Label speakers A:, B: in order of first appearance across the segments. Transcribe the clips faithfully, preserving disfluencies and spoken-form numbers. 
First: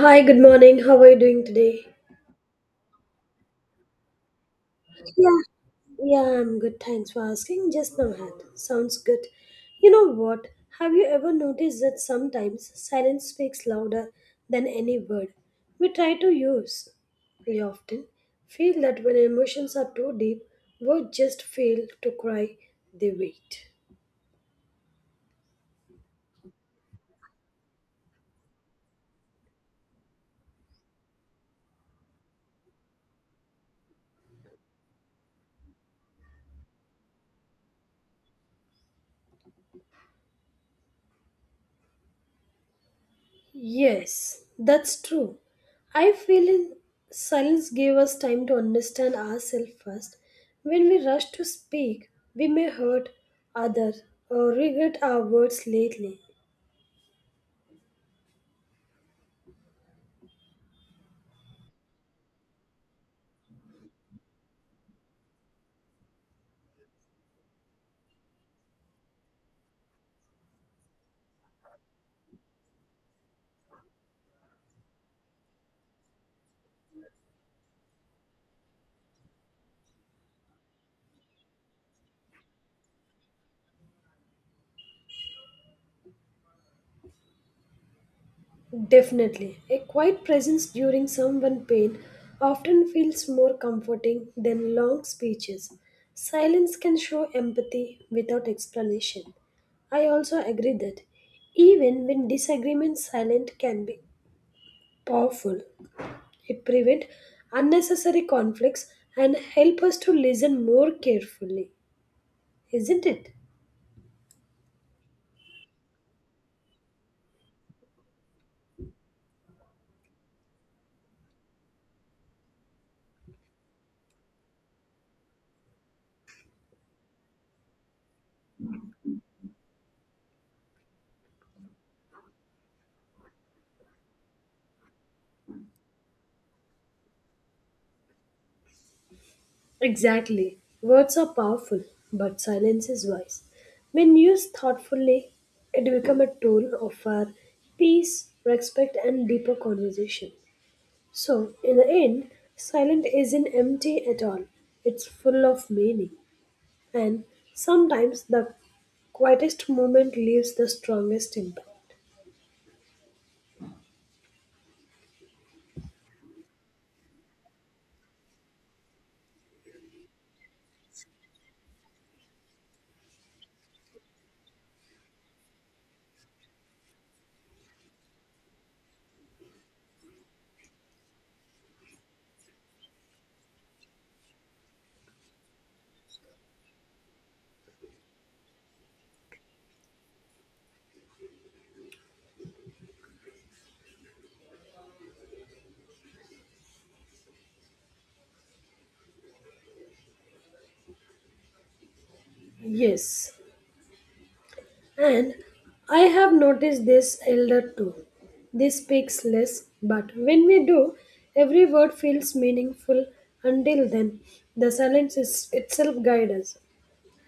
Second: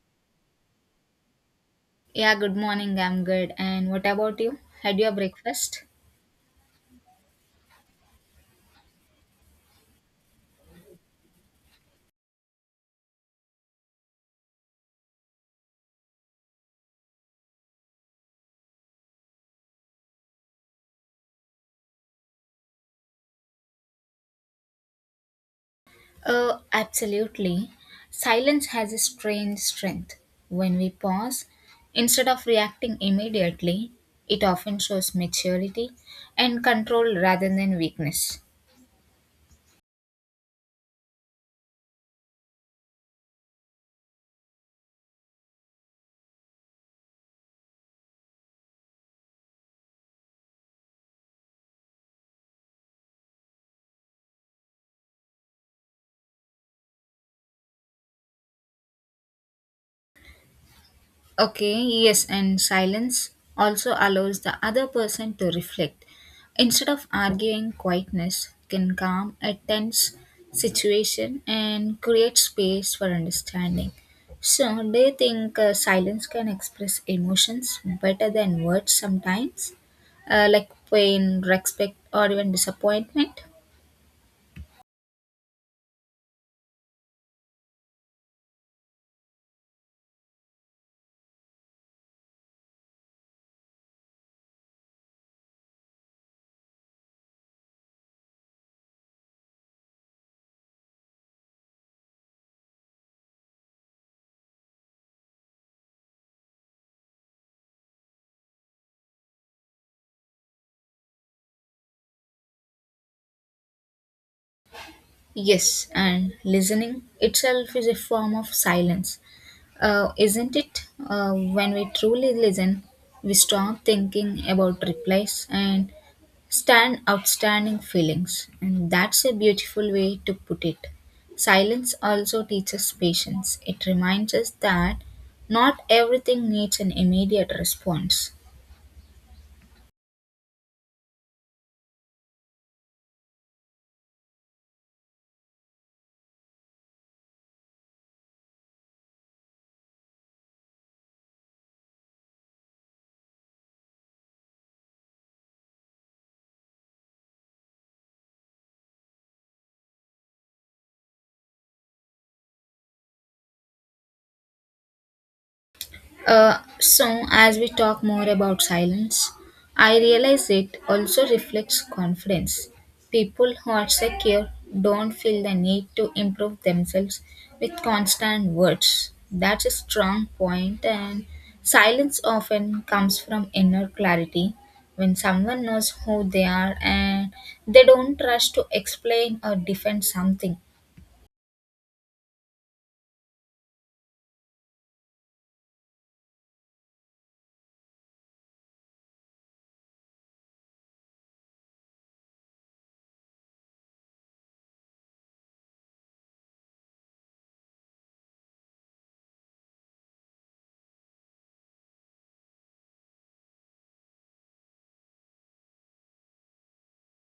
A: Hi, good morning. How are you doing today?
B: Yeah, good morning. I'm good. And what about you? Had your
A: Yeah.
B: breakfast?
A: Yeah, I'm good. Thanks for asking. Just now had. Sounds good. You know what? Have you ever noticed that sometimes silence speaks louder than any word we try to use? We often feel that when emotions are too deep, words just fail to cry, they wait.
B: Oh, absolutely. Silence has a strange strength. When we pause, instead of reacting immediately, it often shows maturity and control rather than weakness.
A: Yes, that's true. I feel in silence gave us time to understand ourselves first. When we rush to speak, we may hurt others or regret our words lately.
B: Okay, yes, and silence also allows the other person to reflect. Instead of arguing, quietness can calm a tense situation and create space for understanding. So, do you think uh, silence can express emotions better than words sometimes? Uh, like pain, respect, or even disappointment?
A: Definitely, a quiet presence during someone's pain often feels more comforting than long speeches. Silence can show empathy without explanation. I also agree that even when disagreement silent can be powerful. It prevents unnecessary conflicts and help us to listen more carefully, isn't it?
B: Yes, and listening itself is a form of silence, uh, isn't it? Uh, when we truly listen, we stop thinking about replies and stand outstanding feelings, and that's a beautiful way to put it. Silence also teaches patience, it reminds us that not everything needs an immediate response.
A: Exactly. Words are powerful, but silence is wise. When used thoughtfully, it becomes a tool of our peace, respect, and deeper conversation. So, in the end, silent isn't empty at all. It's full of meaning. And sometimes the quietest moment leaves the strongest impact.
B: Uh, so, as we talk more about silence, I realize it also reflects confidence. People who are secure don't feel the need to improve themselves with constant words. That's a strong point, and silence often comes from inner clarity. When someone knows who they are and they don't rush to explain or defend something.
A: Yes, and I have noticed this elder too. They speaks less, but when we do, every word feels meaningful. Until then, the silence is itself guides us.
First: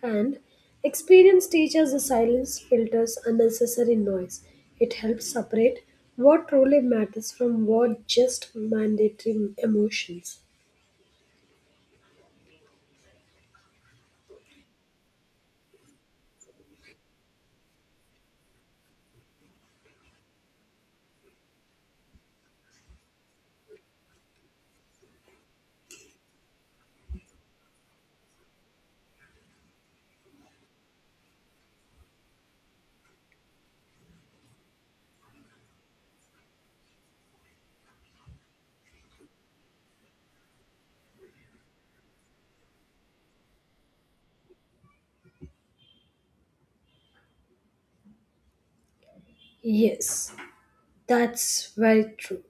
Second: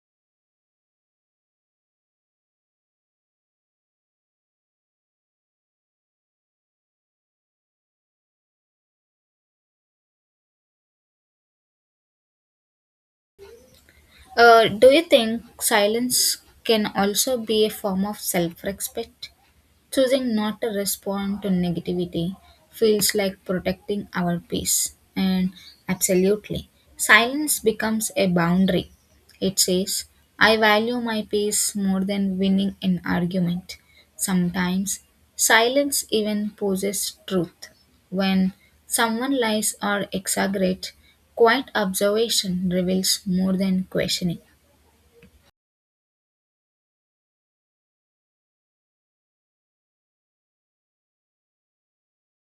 A: And experience teaches the silence filters unnecessary noise. It helps separate what truly matters from what just mandatory emotions.
B: Uh, do you think silence can also be a form of self respect? Choosing not to respond to negativity feels like protecting our peace. And absolutely, silence becomes a boundary. It says, I value my peace more than winning an argument. Sometimes, silence even poses truth. When someone lies or exaggerates, quiet observation reveals more than questioning.
A: Yes, that's very true.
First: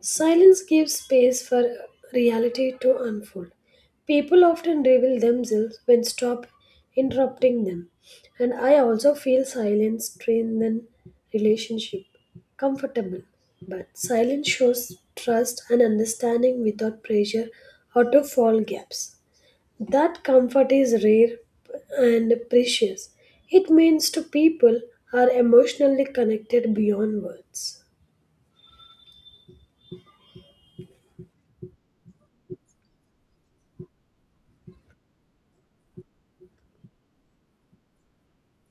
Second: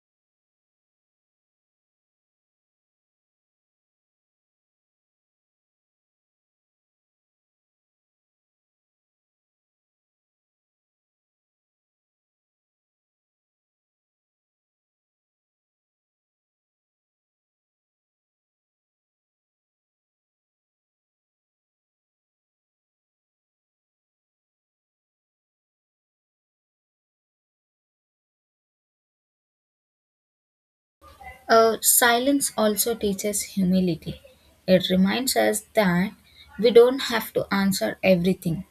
A: Silence gives space for reality to unfold. People often reveal themselves when stop interrupting them. And I also feel silence strengthens relationship comfortable. But silence shows trust and understanding without pressure or to fall gaps. That comfort is rare and precious. It means to people are emotionally connected beyond words.
B: Uh, silence also teaches humility. It reminds us that we don't have to answer everything,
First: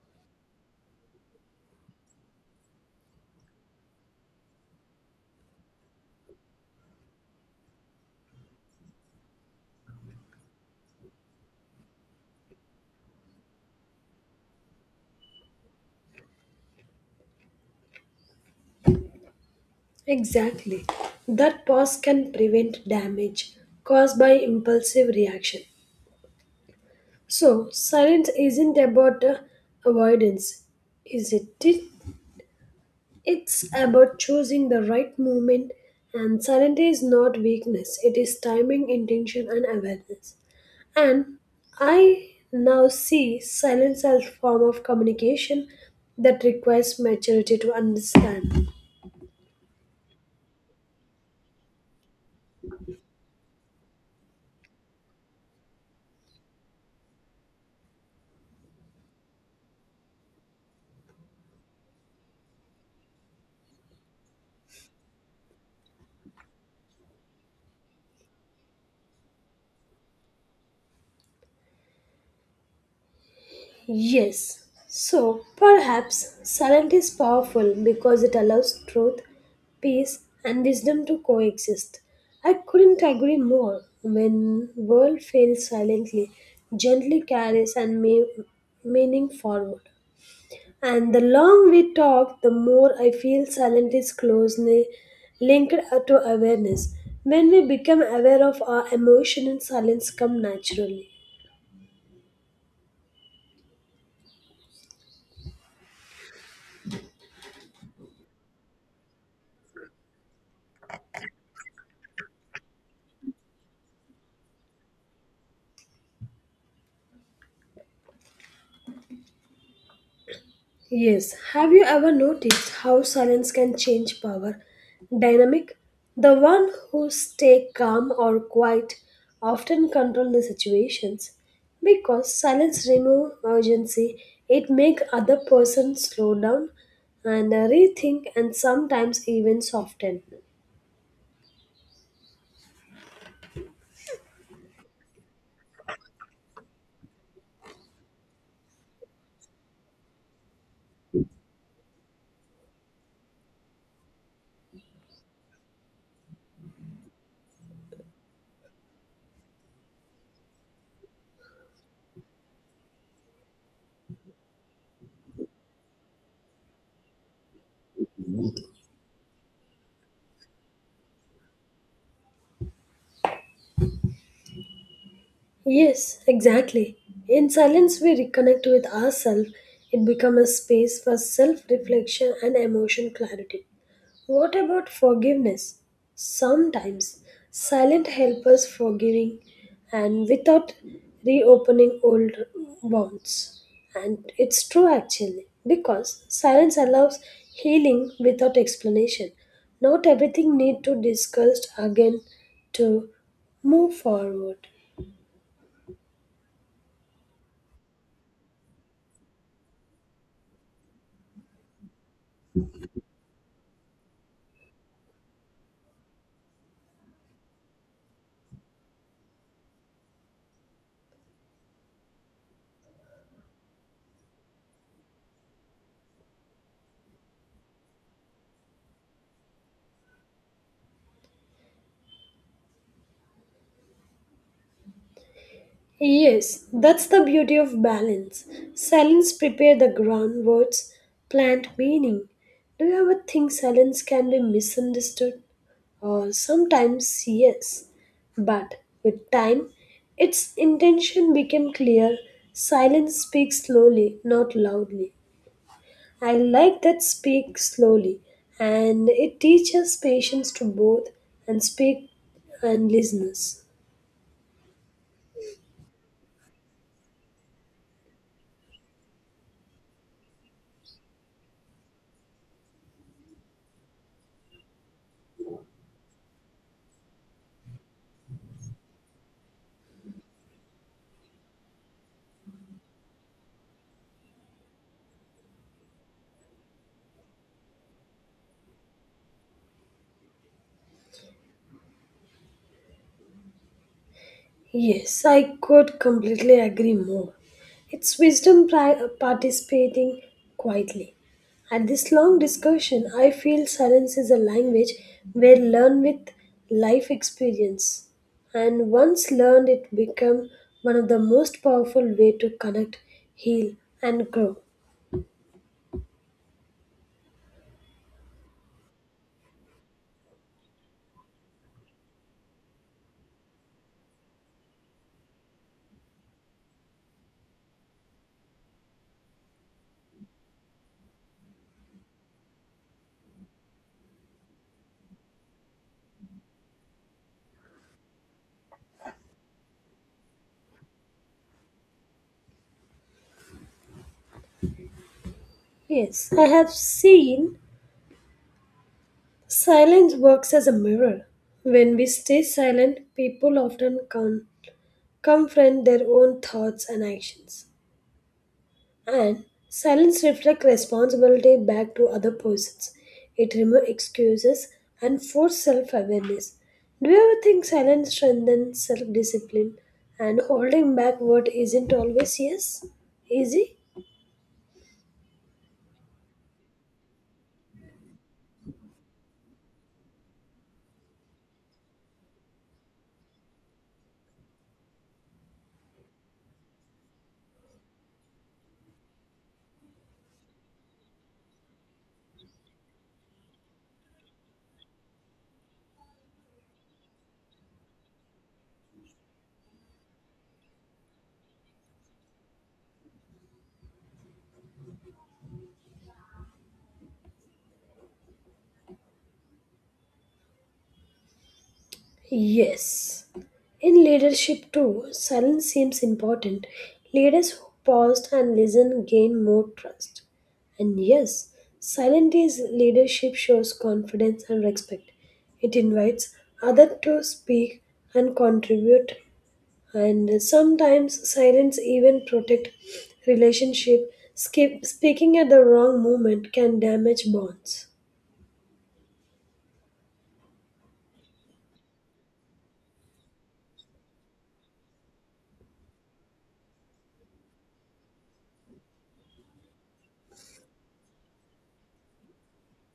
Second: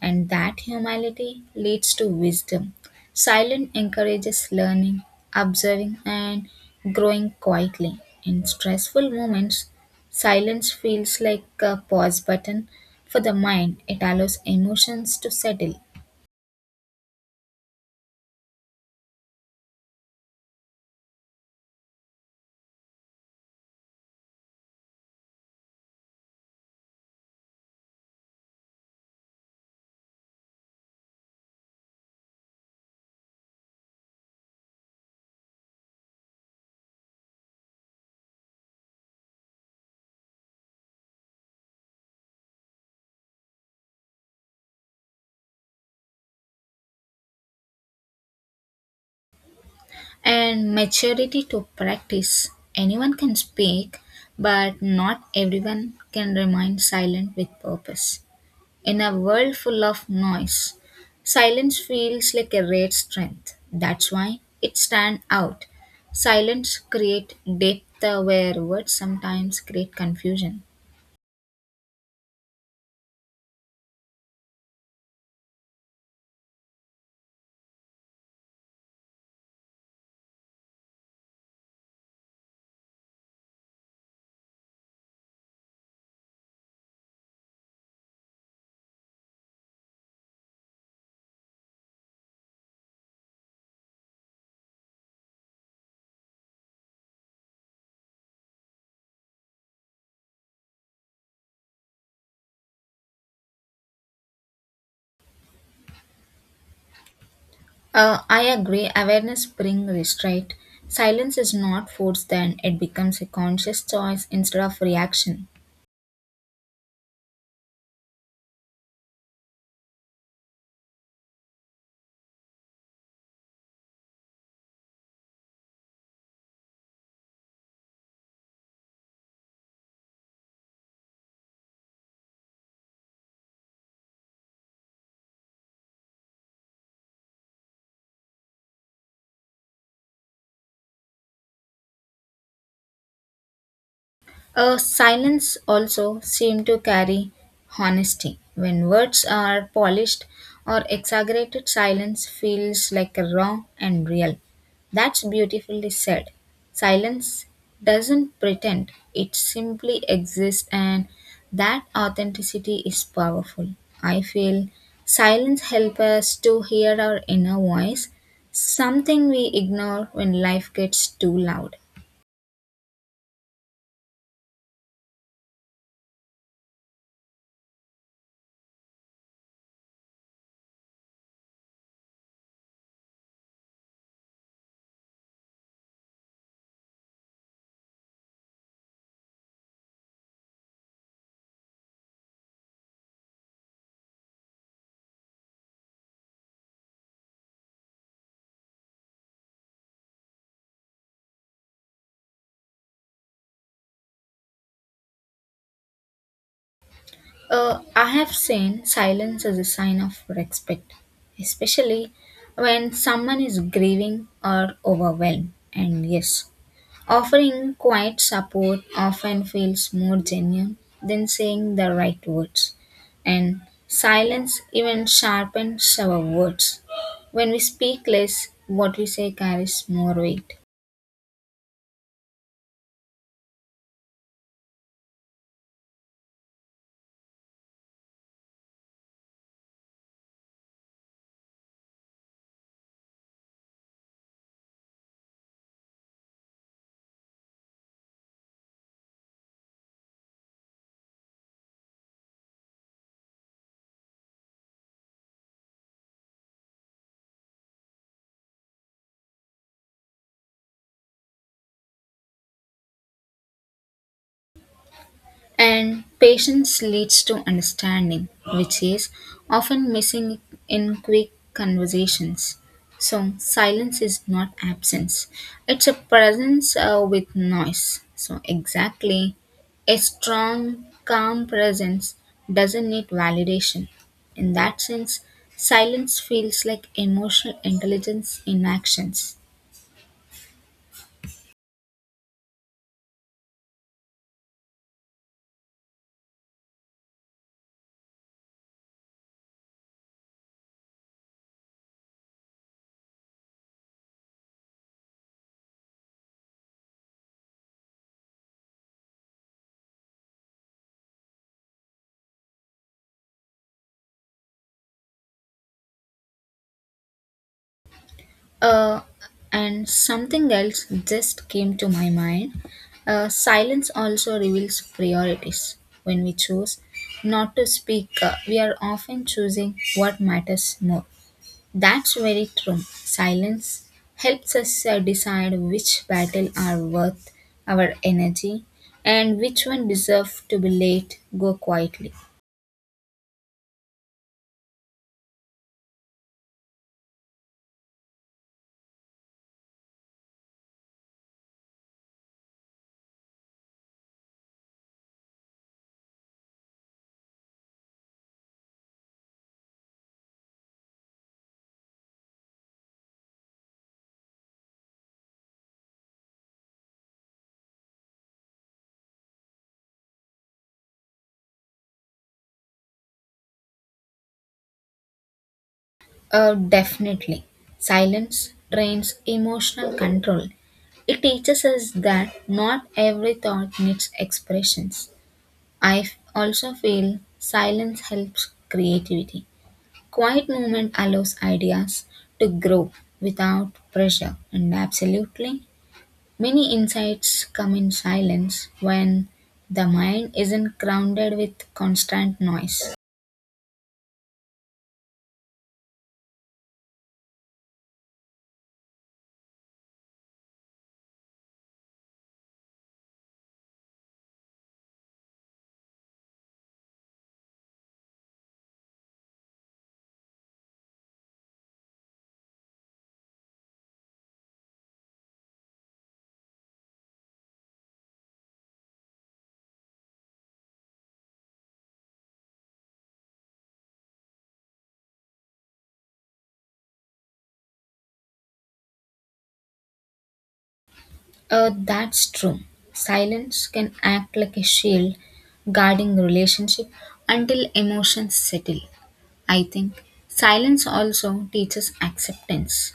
B: and that humility leads to wisdom. Silence encourages learning, observing, and growing quietly. In stressful moments, silence feels like a pause button for the mind, it allows emotions to settle.
A: Exactly. That pause can prevent damage caused by impulsive reaction. So, silence isn't about uh, avoidance, is it? It- It's about choosing the right moment, and silence is not weakness, it is timing, intention, and awareness. And I now see silence as form of communication that requires maturity to understand.
B: And maturity to practice. Anyone can speak, but not everyone can remain silent with purpose. In a world full of noise, silence feels like a rare strength. That's why it stands out. Silence creates depth uh, where words sometimes create confusion.
A: Yes. So perhaps silence is powerful because it allows truth, peace, and wisdom to coexist. I couldn't agree more. When world fails silently, gently carries and may, meaning forward. And the long we talk, the more I feel silent is closely linked to awareness. When we become aware of our emotion, and silence come naturally.
B: Uh, I agree. Awareness brings restraint. Silence is not forced, then it becomes a conscious choice instead of reaction.
A: Yes, have you ever noticed how silence can change power dynamic? The one who stay calm or quiet often control the situations because silence remove urgency. It make other person slow down and uh, rethink and sometimes even soften.
B: Uh, silence also seemed to carry honesty. When words are polished or exaggerated, silence feels like raw and real. That's beautifully said. Silence doesn't pretend, it simply exists, and that authenticity is powerful. I feel silence helps us to hear our inner voice, something we ignore when life gets too loud.
A: Yes, exactly. In silence, we reconnect with ourselves. It becomes a space for self reflection and emotion clarity. What about forgiveness? Sometimes silent help us forgiving and without reopening old wounds. And it's true actually, because silence allows healing without explanation. Not everything need to discussed again to move forward.
B: Uh, I have seen silence as a sign of respect, especially when someone is grieving or overwhelmed. And yes, offering quiet support often feels more genuine than saying the right words. And silence even sharpens our words. When we speak less, what we say carries more weight.
A: Yes, that's the beauty of balance. Silence prepare the ground, words plant meaning. Do you ever think silence can be misunderstood? Uh, sometimes yes, but with time, its intention became clear. Silence speaks slowly, not loudly. I like that speak slowly, and it teaches patience to both and speak and listeners.
B: And patience leads to understanding, which is often missing in quick conversations. So, silence is not absence, it's a presence uh, with noise. So, exactly, a strong, calm presence doesn't need validation. In that sense, silence feels like emotional intelligence in actions.
A: Yes, I could completely agree more. It's wisdom pri- uh, participating quietly. At this long discussion, I feel silence is a language where learn with life experience. And once learned, it become one of the most powerful way to connect, heal, and grow.
B: Uh, and something else just came to my mind. Uh, silence also reveals priorities. When we choose not to speak, uh, we are often choosing what matters more. That's very true. Silence helps us uh, decide which battle are worth our energy and which one deserve to be let go quietly.
A: Yes, I have seen silence works as a mirror. When we stay silent, people often come confront their own thoughts and actions. And silence reflects responsibility back to other persons. It removes excuses and forces self awareness. Do you ever think silence strengthens self discipline and holding back what isn't always yes? Easy?
B: Uh, definitely. Silence trains emotional control. It teaches us that not every thought needs expressions. I f- also feel silence helps creativity. Quiet movement allows ideas to grow without pressure, and absolutely, many insights come in silence when the mind isn't grounded with constant noise.
A: Yes. In leadership, too, silence seems important. Leaders who pause and listen gain more trust. And yes, silent is leadership shows confidence and respect. It invites others to speak and contribute. And sometimes silence even protect relationship. Skip, speaking at the wrong moment can damage bonds.
B: Uh, that's true. Silence can act like a shield guarding relationship until emotions settle. I think silence also teaches acceptance.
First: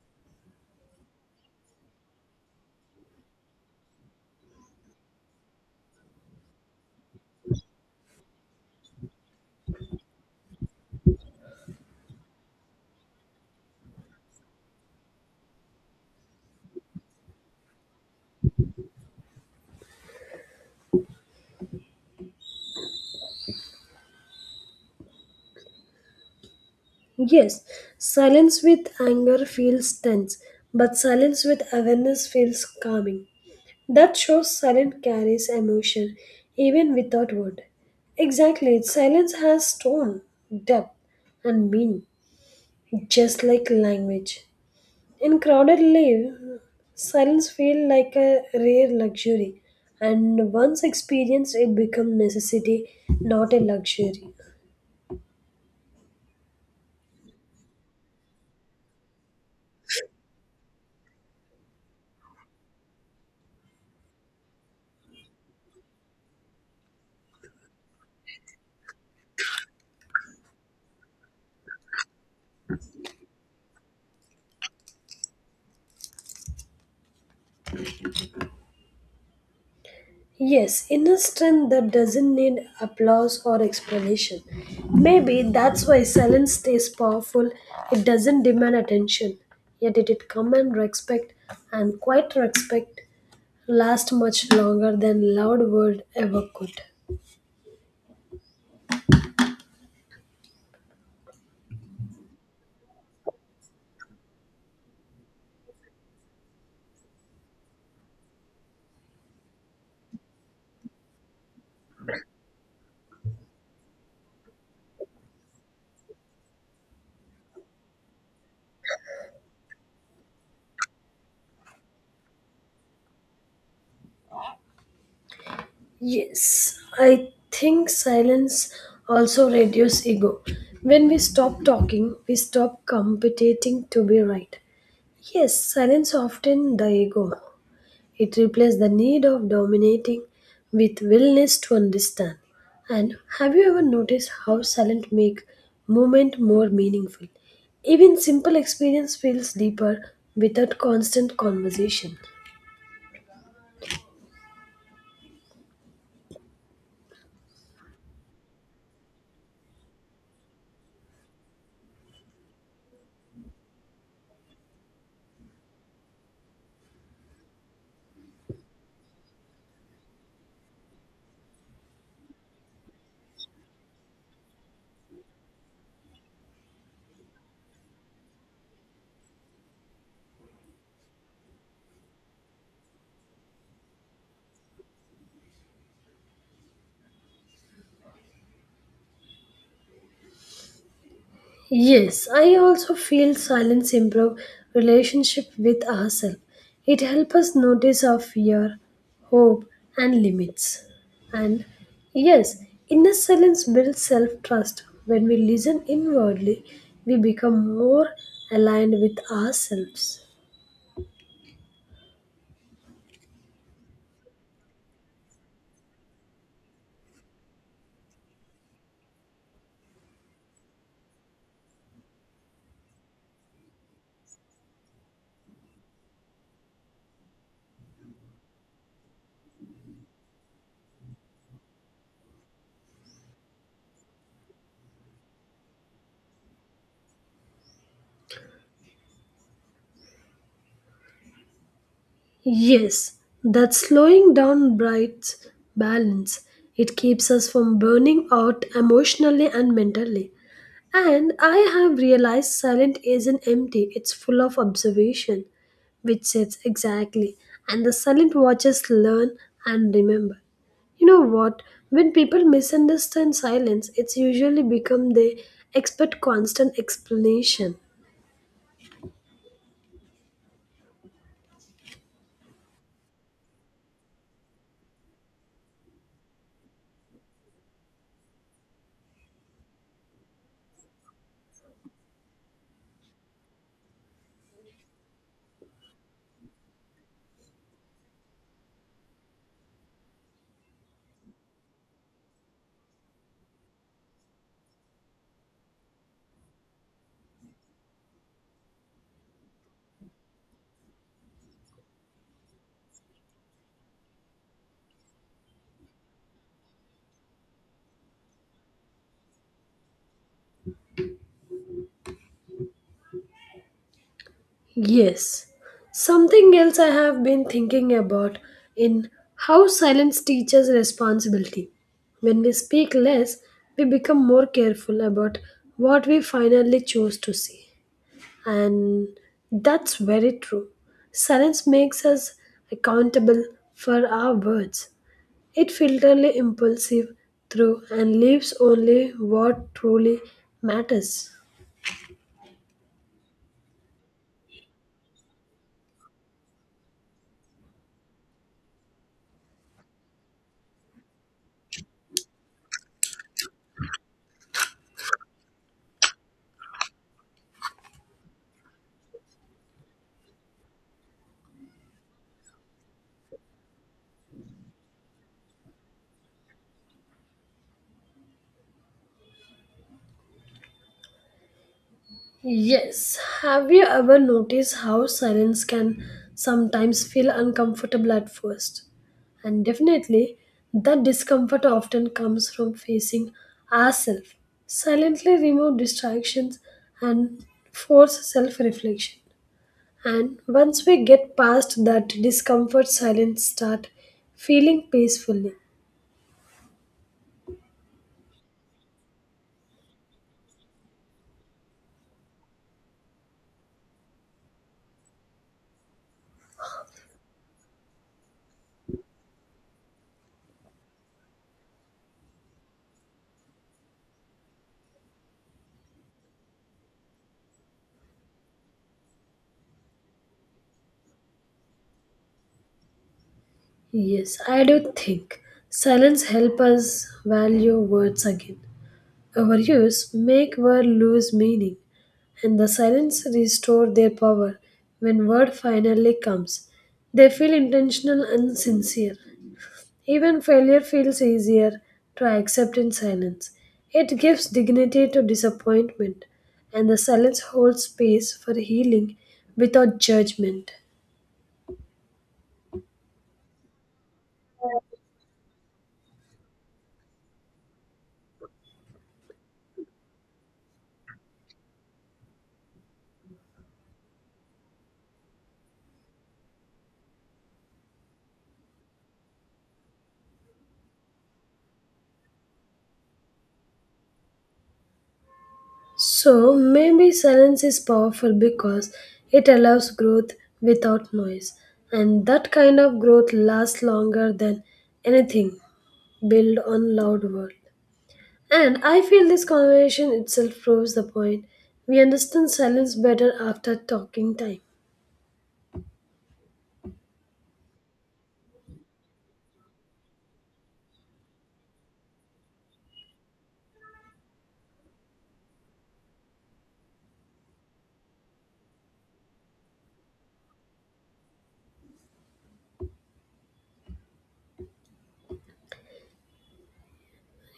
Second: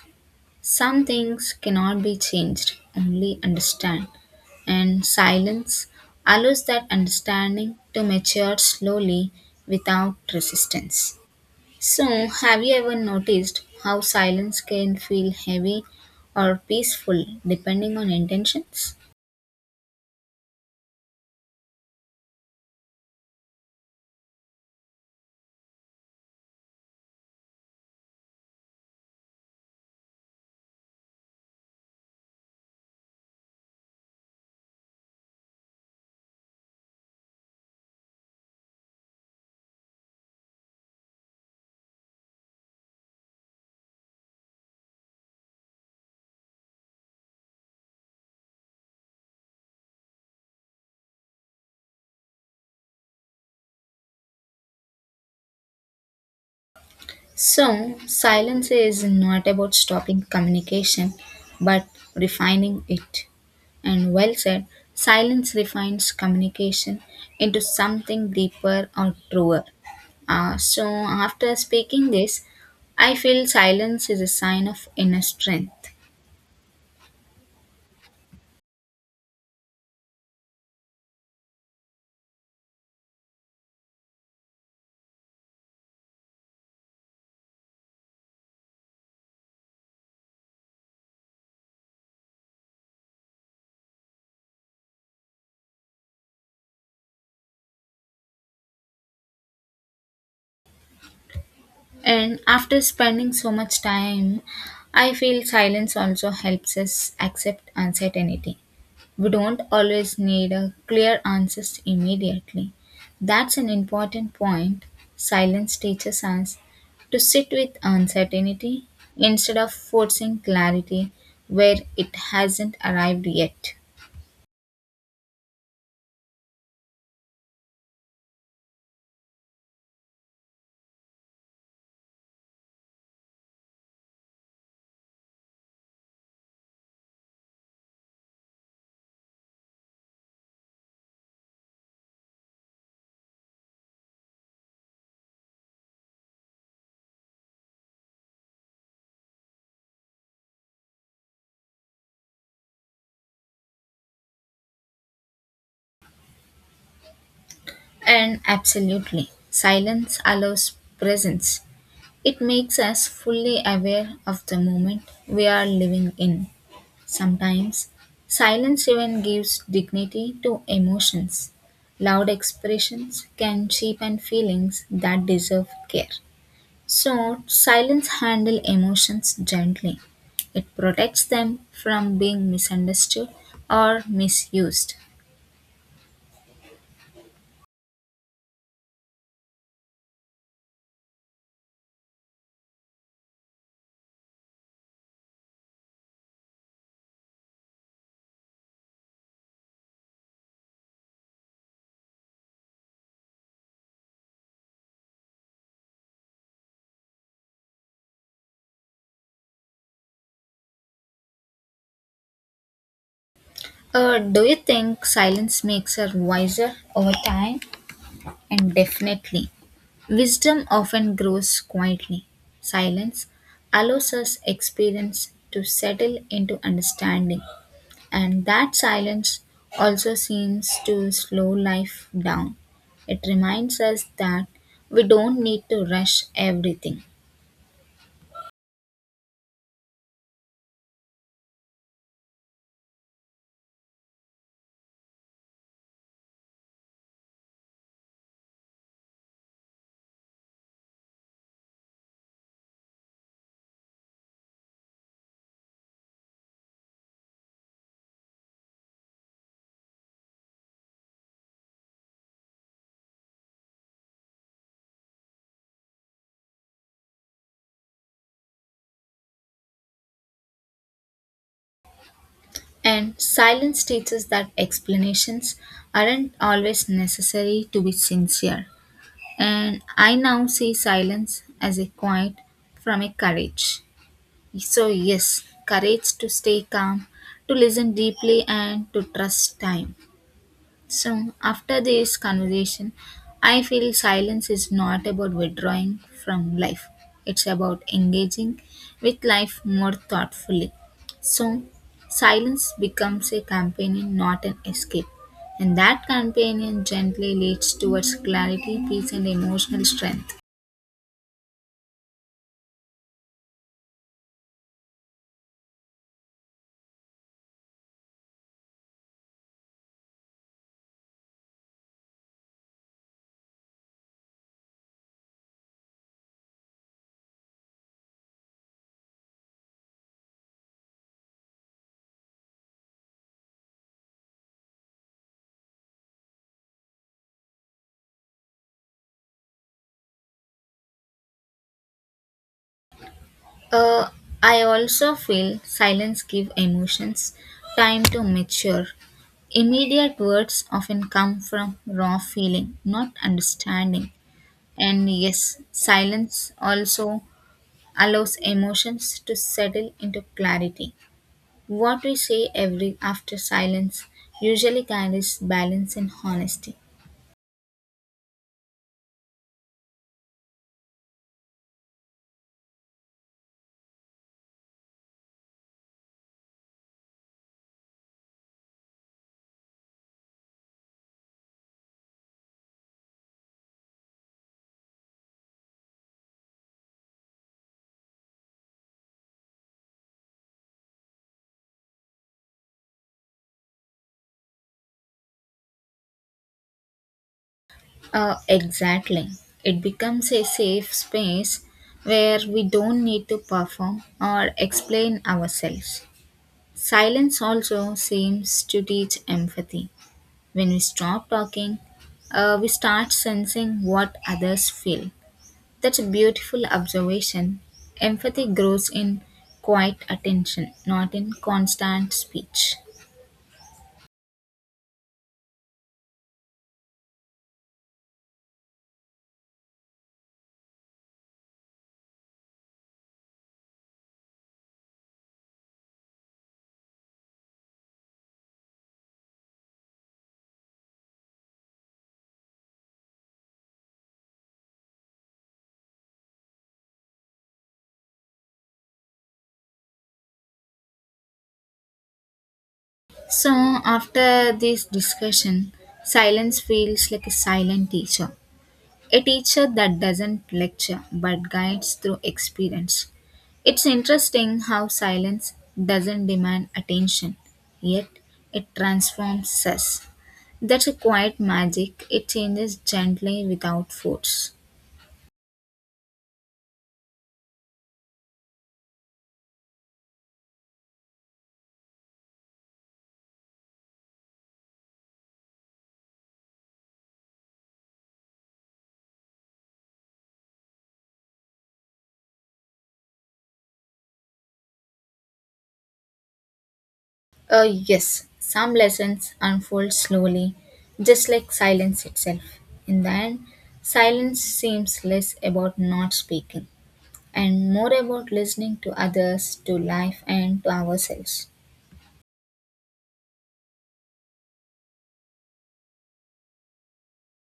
B: Some things cannot be changed, only understand. And silence allows that understanding to mature slowly without resistance. So, have you ever noticed how silence can feel heavy or peaceful depending on intentions?
A: Yes, silence with anger feels tense, but silence with awareness feels calming. That shows silence carries emotion even without word. Exactly, silence has tone, depth, and meaning, just like language. In crowded life, silence feels like a rare luxury, and once experienced, it becomes necessity, not a luxury.
B: So, silence is not about stopping communication, but refining it. And well said, silence refines communication into something deeper or truer. Uh, so, after speaking this, I feel silence is a sign of inner strength.
A: Yes, inner strength that doesn't need applause or explanation. Maybe that's why silence stays powerful. It doesn't demand attention, yet it, it command respect, and quiet respect lasts much longer than loud word ever could.
B: And after spending so much time, I feel silence also helps us accept uncertainty. We don't always need a clear answers immediately. That's an important point. Silence teaches us to sit with uncertainty instead of forcing clarity where it hasn't arrived yet.
A: Yes, I think silence also reduces ego. When we stop talking, we stop competing to be right. Yes, silence often the ego. It replaced the need of dominating with willingness to understand. And have you ever noticed how silent make movement more meaningful? Even simple experience feels deeper without constant conversation.
B: And absolutely, silence allows presence. It makes us fully aware of the moment we are living in. Sometimes, silence even gives dignity to emotions. Loud expressions can cheapen feelings that deserve care. So, silence handle emotions gently. It protects them from being misunderstood or misused.
A: Yes, I also feel silence improve relationship with ourselves. It helps us notice our fear, hope, and limits. And yes, inner silence builds self-trust. When we listen inwardly, we become more aligned with ourselves.
B: Uh, do you think silence makes her wiser over time? And definitely. Wisdom often grows quietly. Silence allows us experience to settle into understanding, and that silence also seems to slow life down. It reminds us that we don't need to rush everything.
A: Yes, that slowing down brights balance. It keeps us from burning out emotionally and mentally. And I have realized silent isn't empty, it's full of observation, which sits exactly. And the silent watchers learn and remember. You know what? When people misunderstand silence, it's usually become they expect constant explanation.
B: And silence teaches that explanations aren't always necessary to be sincere. And I now see silence as a quiet from a courage. So, yes, courage to stay calm, to listen deeply, and to trust time. So, after this conversation, I feel silence is not about withdrawing from life, it's about engaging with life more thoughtfully. So, silence becomes a companion, not an escape. And that companion gently leads towards clarity, peace, and emotional strength.
A: Yes. Something else I have been thinking about in how silence teaches responsibility. When we speak less, we become more careful about what we finally choose to see. And that's very true. Silence makes us accountable for our words. It filters the impulsive through and leaves only what truly matters.
B: Uh, I also feel silence give emotions time to mature. Immediate words often come from raw feeling, not understanding. And yes, silence also allows emotions to settle into clarity. What we say every after silence usually carries balance and honesty.
A: Yes. Have you ever noticed how silence can sometimes feel uncomfortable at first? And definitely, that discomfort often comes from facing ourselves. Silently remove distractions and force self reflection. And once we get past that discomfort, silence start feeling peacefully.
B: Uh, exactly. It becomes a safe space where we don't need to perform or explain ourselves. Silence also seems to teach empathy. When we stop talking, uh, we start sensing what others feel. That's a beautiful observation. Empathy grows in quiet attention, not in constant speech.
A: Yes, I do think silence help us value words again. Our use make word lose meaning, and the silence restore their power when word finally comes. They feel intentional and sincere. Even failure feels easier to accept in silence. It gives dignity to disappointment, and the silence holds space for healing without judgment.
B: So, after this discussion, silence feels like a silent teacher. A teacher that doesn't lecture but guides through experience. It's interesting how silence doesn't demand attention, yet it transforms us. That's a quiet magic, it changes gently without force.
A: So maybe silence is powerful because it allows growth without noise, and that kind of growth lasts longer than anything built on loud world. And I feel this conversation itself proves the point. We understand silence better after talking time.
B: Uh, yes, some lessons unfold slowly, just like silence itself. In the end, silence seems less about not speaking and more about listening to others, to life, and to ourselves.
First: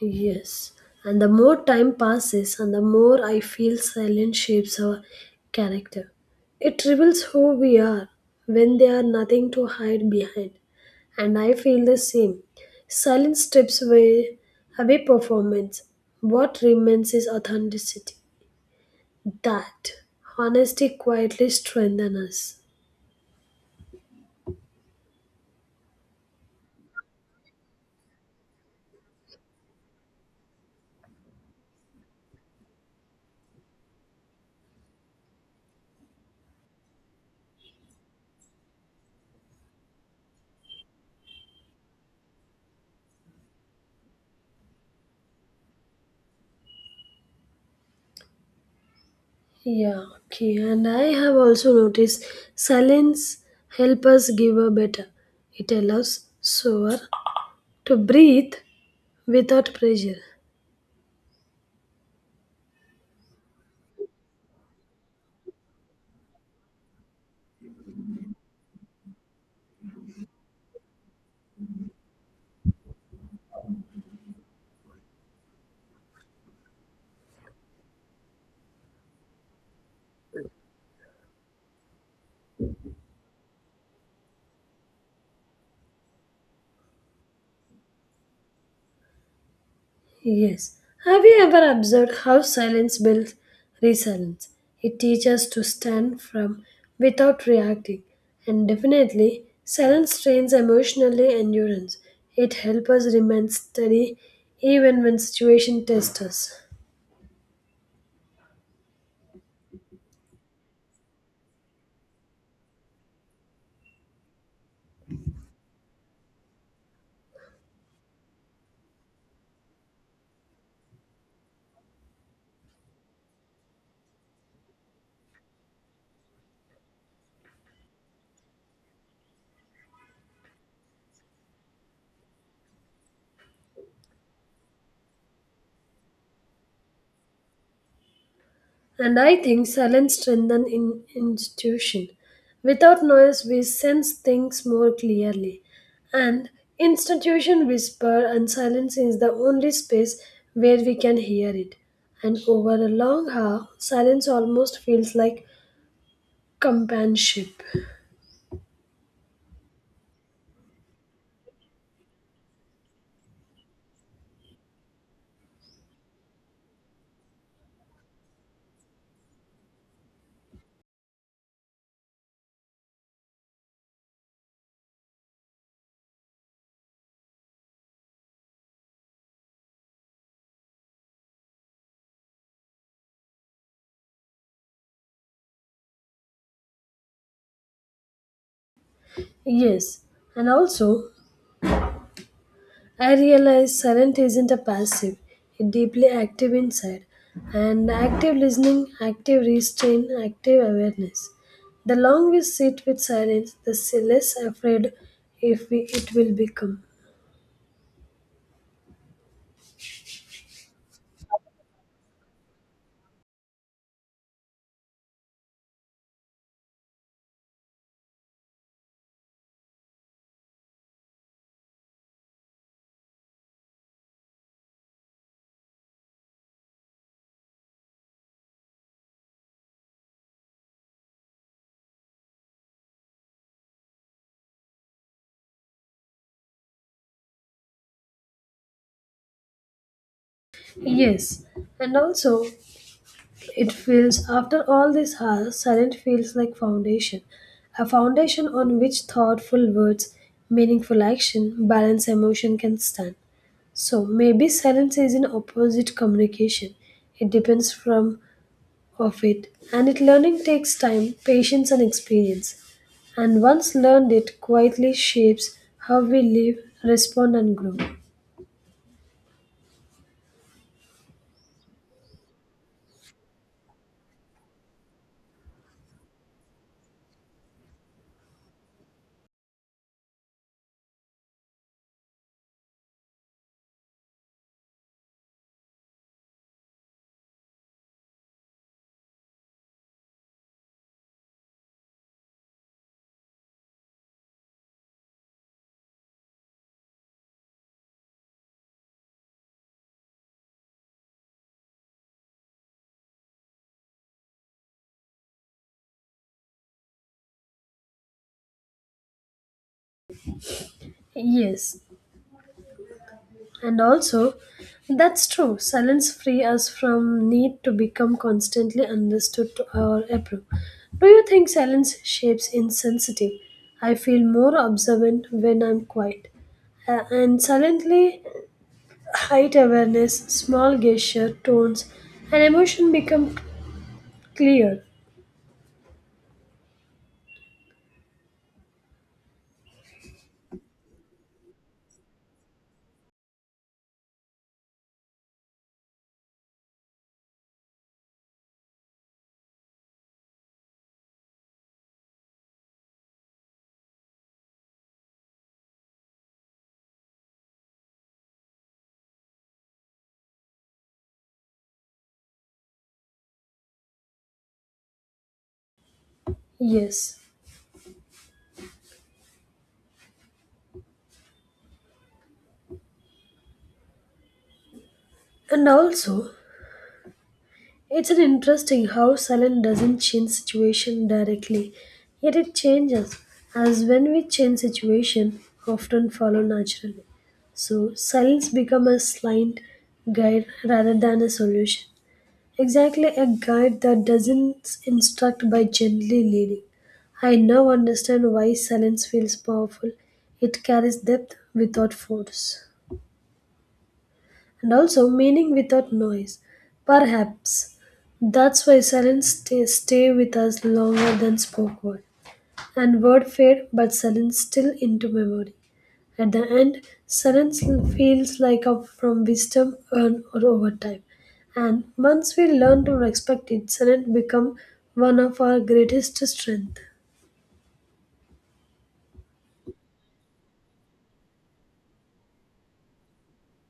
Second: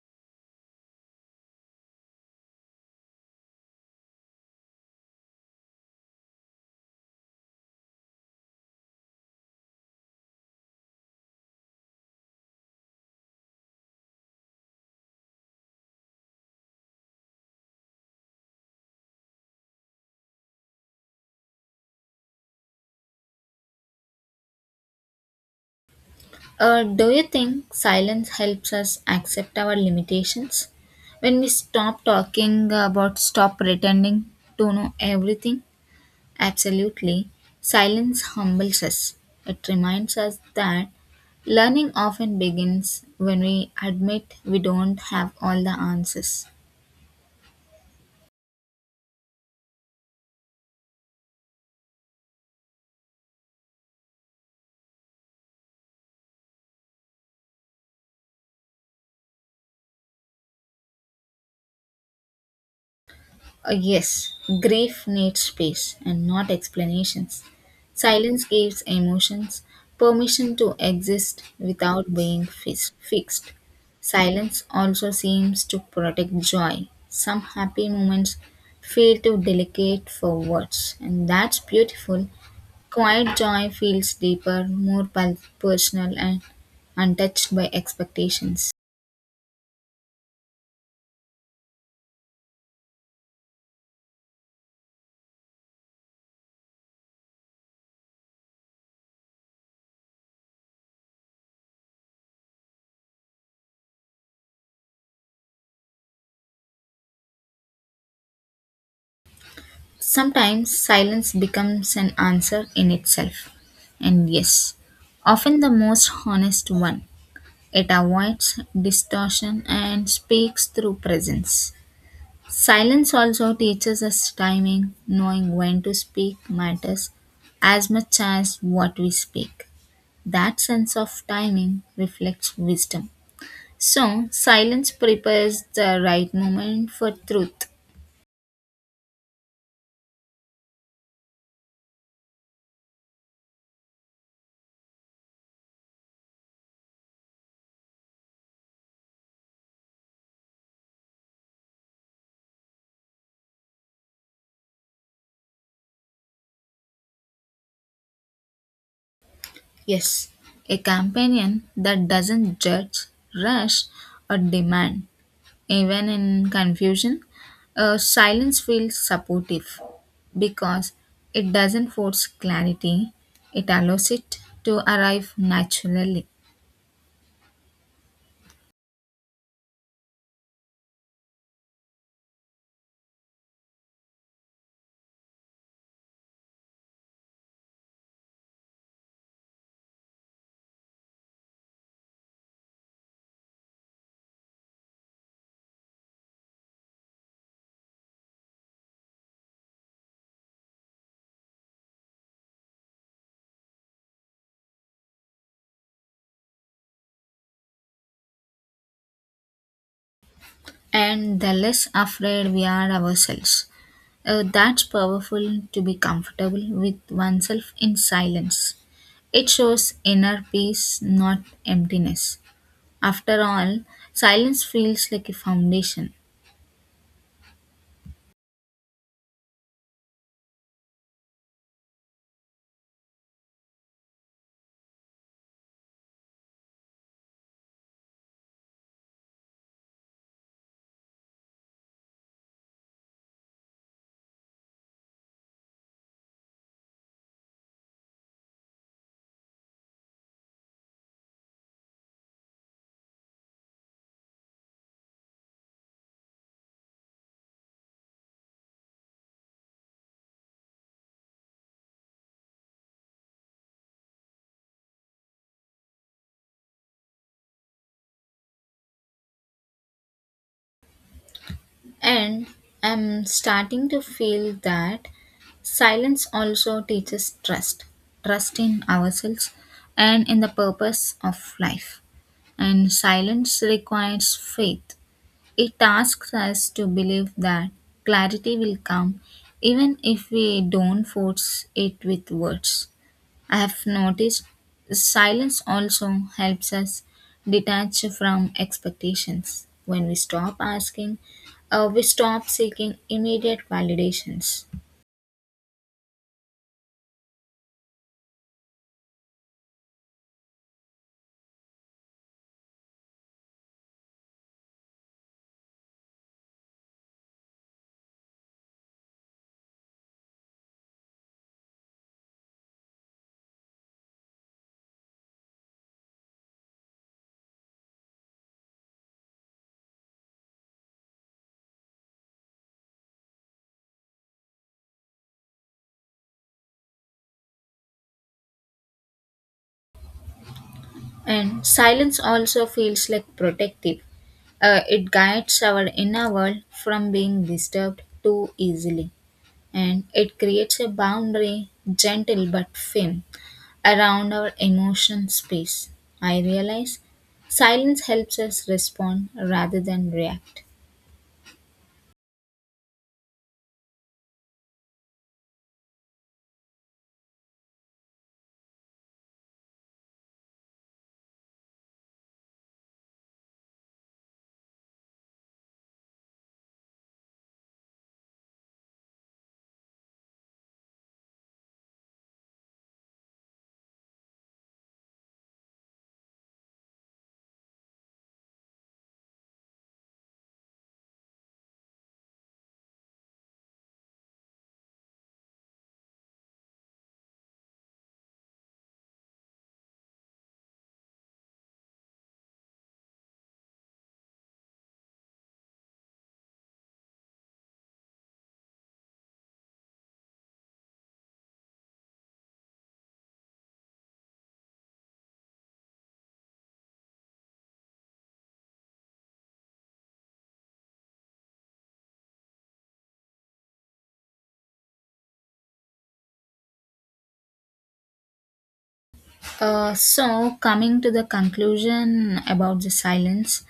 A: Yes, and the more time passes, and the more I feel silence shapes our character. It reveals who we are when there are nothing to hide behind. And I feel the same. Silence strips away, away performance. What remains is authenticity. That honesty quietly strengthens us.
B: Uh, do you think silence helps us accept our limitations? When we stop talking about stop pretending to know everything? Absolutely. Silence humbles us. It reminds us that learning often begins when we admit we don't have all the answers.
A: Yeah, okay. And I have also noticed silence help us give a better. It allows slower, to breathe without pressure.
B: Uh, yes, grief needs space and not explanations. Silence gives emotions permission to exist without being fis- fixed. Silence also seems to protect joy. Some happy moments feel too delicate for words, and that's beautiful. Quiet joy feels deeper, more pul- personal, and untouched by expectations.
A: Yes. Have you ever observed how silence builds resilience? It teaches us to stand firm without reacting. And definitely, silence trains emotionally endurance. It helps us remain steady even when situation tests us.
B: Sometimes silence becomes an answer in itself. And yes, often the most honest one. It avoids distortion and speaks through presence. Silence also teaches us timing, knowing when to speak matters as much as what we speak. That sense of timing reflects wisdom. So, silence prepares the right moment for truth.
A: And I think silence strengthens in institution. Without noise, we sense things more clearly. And institution whisper and silence is the only space where we can hear it. And over a long hour, silence almost feels like companionship.
B: Yes, a companion that doesn't judge, rush, or demand. Even in confusion, uh, silence feels supportive because it doesn't force clarity, it allows it to arrive naturally.
A: Yes, and also I realize silent isn't a passive, it deeply active inside. And active listening, active restraint, active awareness. The longer we sit with silence, the s- less afraid if we, it will become.
B: And the less afraid we are ourselves, uh, that's powerful to be comfortable with oneself in silence. It shows inner peace, not emptiness. After all, silence feels like a foundation.
A: Yes, and also it feels after all these hours, silent feels like foundation, a foundation on which thoughtful words, meaningful action, balanced emotion can stand. So maybe silence is an opposite communication. It depends from of it, and it learning takes time, patience, and experience. And once learned, it quietly shapes how we live, respond, and grow.
B: And I'm starting to feel that silence also teaches trust trust in ourselves and in the purpose of life. And silence requires faith. It asks us to believe that clarity will come even if we don't force it with words. I have noticed silence also helps us detach from expectations. When we stop asking, uh, we stop seeking immediate validations.
A: Yes, and also that's true. Silence free us from need to become constantly understood to our approved. Do you think silence shapes insensitive? I feel more observant when I'm quiet. Uh, and silently height awareness, small gesture, tones, and emotion become clear.
B: And silence also feels like protective. Uh, it guides our inner world from being disturbed too easily. And it creates a boundary, gentle but firm, around our emotion space. I realize silence helps us respond rather than react.
A: Yes, and also it's an interesting how silence doesn't change situation directly, yet it changes as when we change situation often follow naturally. So silence become a slight guide rather than a solution. Exactly a guide that doesn't instruct by gently leading. I now understand why silence feels powerful. It carries depth without force, and also meaning without noise. Perhaps that's why silence stay, stay with us longer than spoke word, and word fade, but silence still into memory. At the end, silence feels like a from wisdom earned or over time. And once we learn to respect it, silence becomes one of our greatest strength.
B: Uh, so, coming to the conclusion about the silence,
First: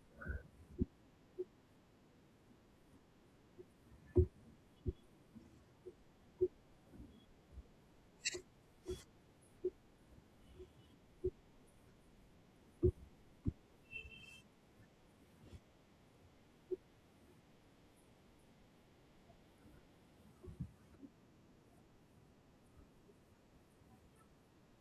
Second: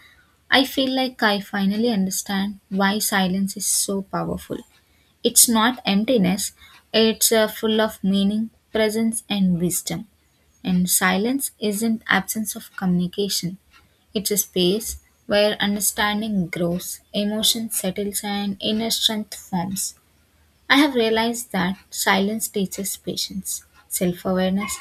B: I feel like I finally understand why silence is so powerful. It's not emptiness, it's uh, full of meaning, presence, and wisdom. And silence isn't absence of communication, it's a space where understanding grows, emotion settles, and inner strength forms. I have realized that silence teaches patience, self awareness,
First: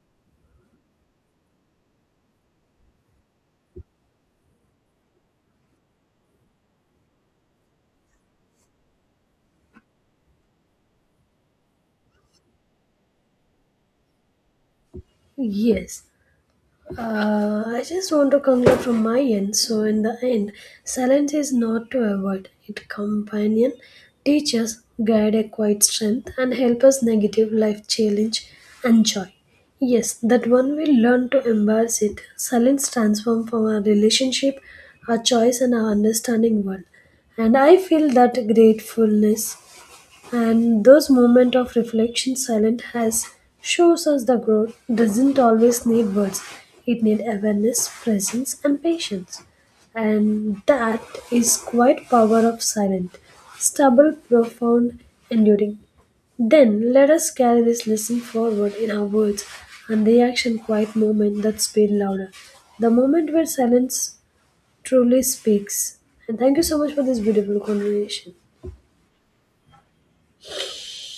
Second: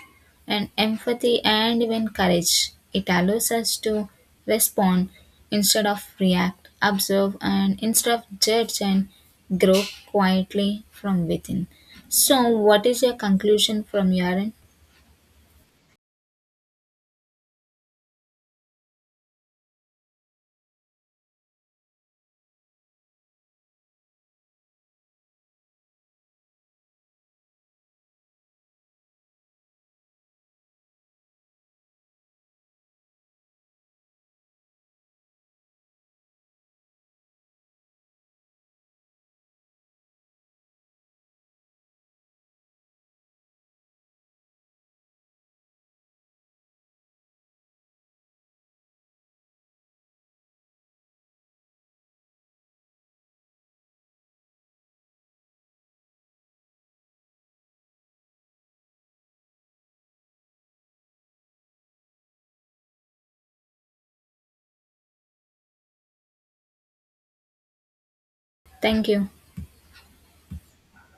B: and empathy, and even courage. It allows us to respond instead of react, observe, and instead of judge, and grow quietly from within. So, what is your conclusion from your end?
A: Yes. Uh, I just want to conclude from my end. So, in the end, silence is not to avoid it, companion, teaches, guide a quiet strength, and help us negative life challenge and joy. Yes, that when we learn to embrace it, silence transform from our relationship, our choice, and our understanding world. And I feel that gratefulness and those moments of reflection silent has shows us the growth doesn't always need words, it need awareness presence and patience, and that is quite power of silent stable profound enduring, then let us carry this lesson forward in our words and the action quiet moment that speak louder, the moment where silence truly speaks. And thank you so much for this beautiful conversation.
B: Thank you.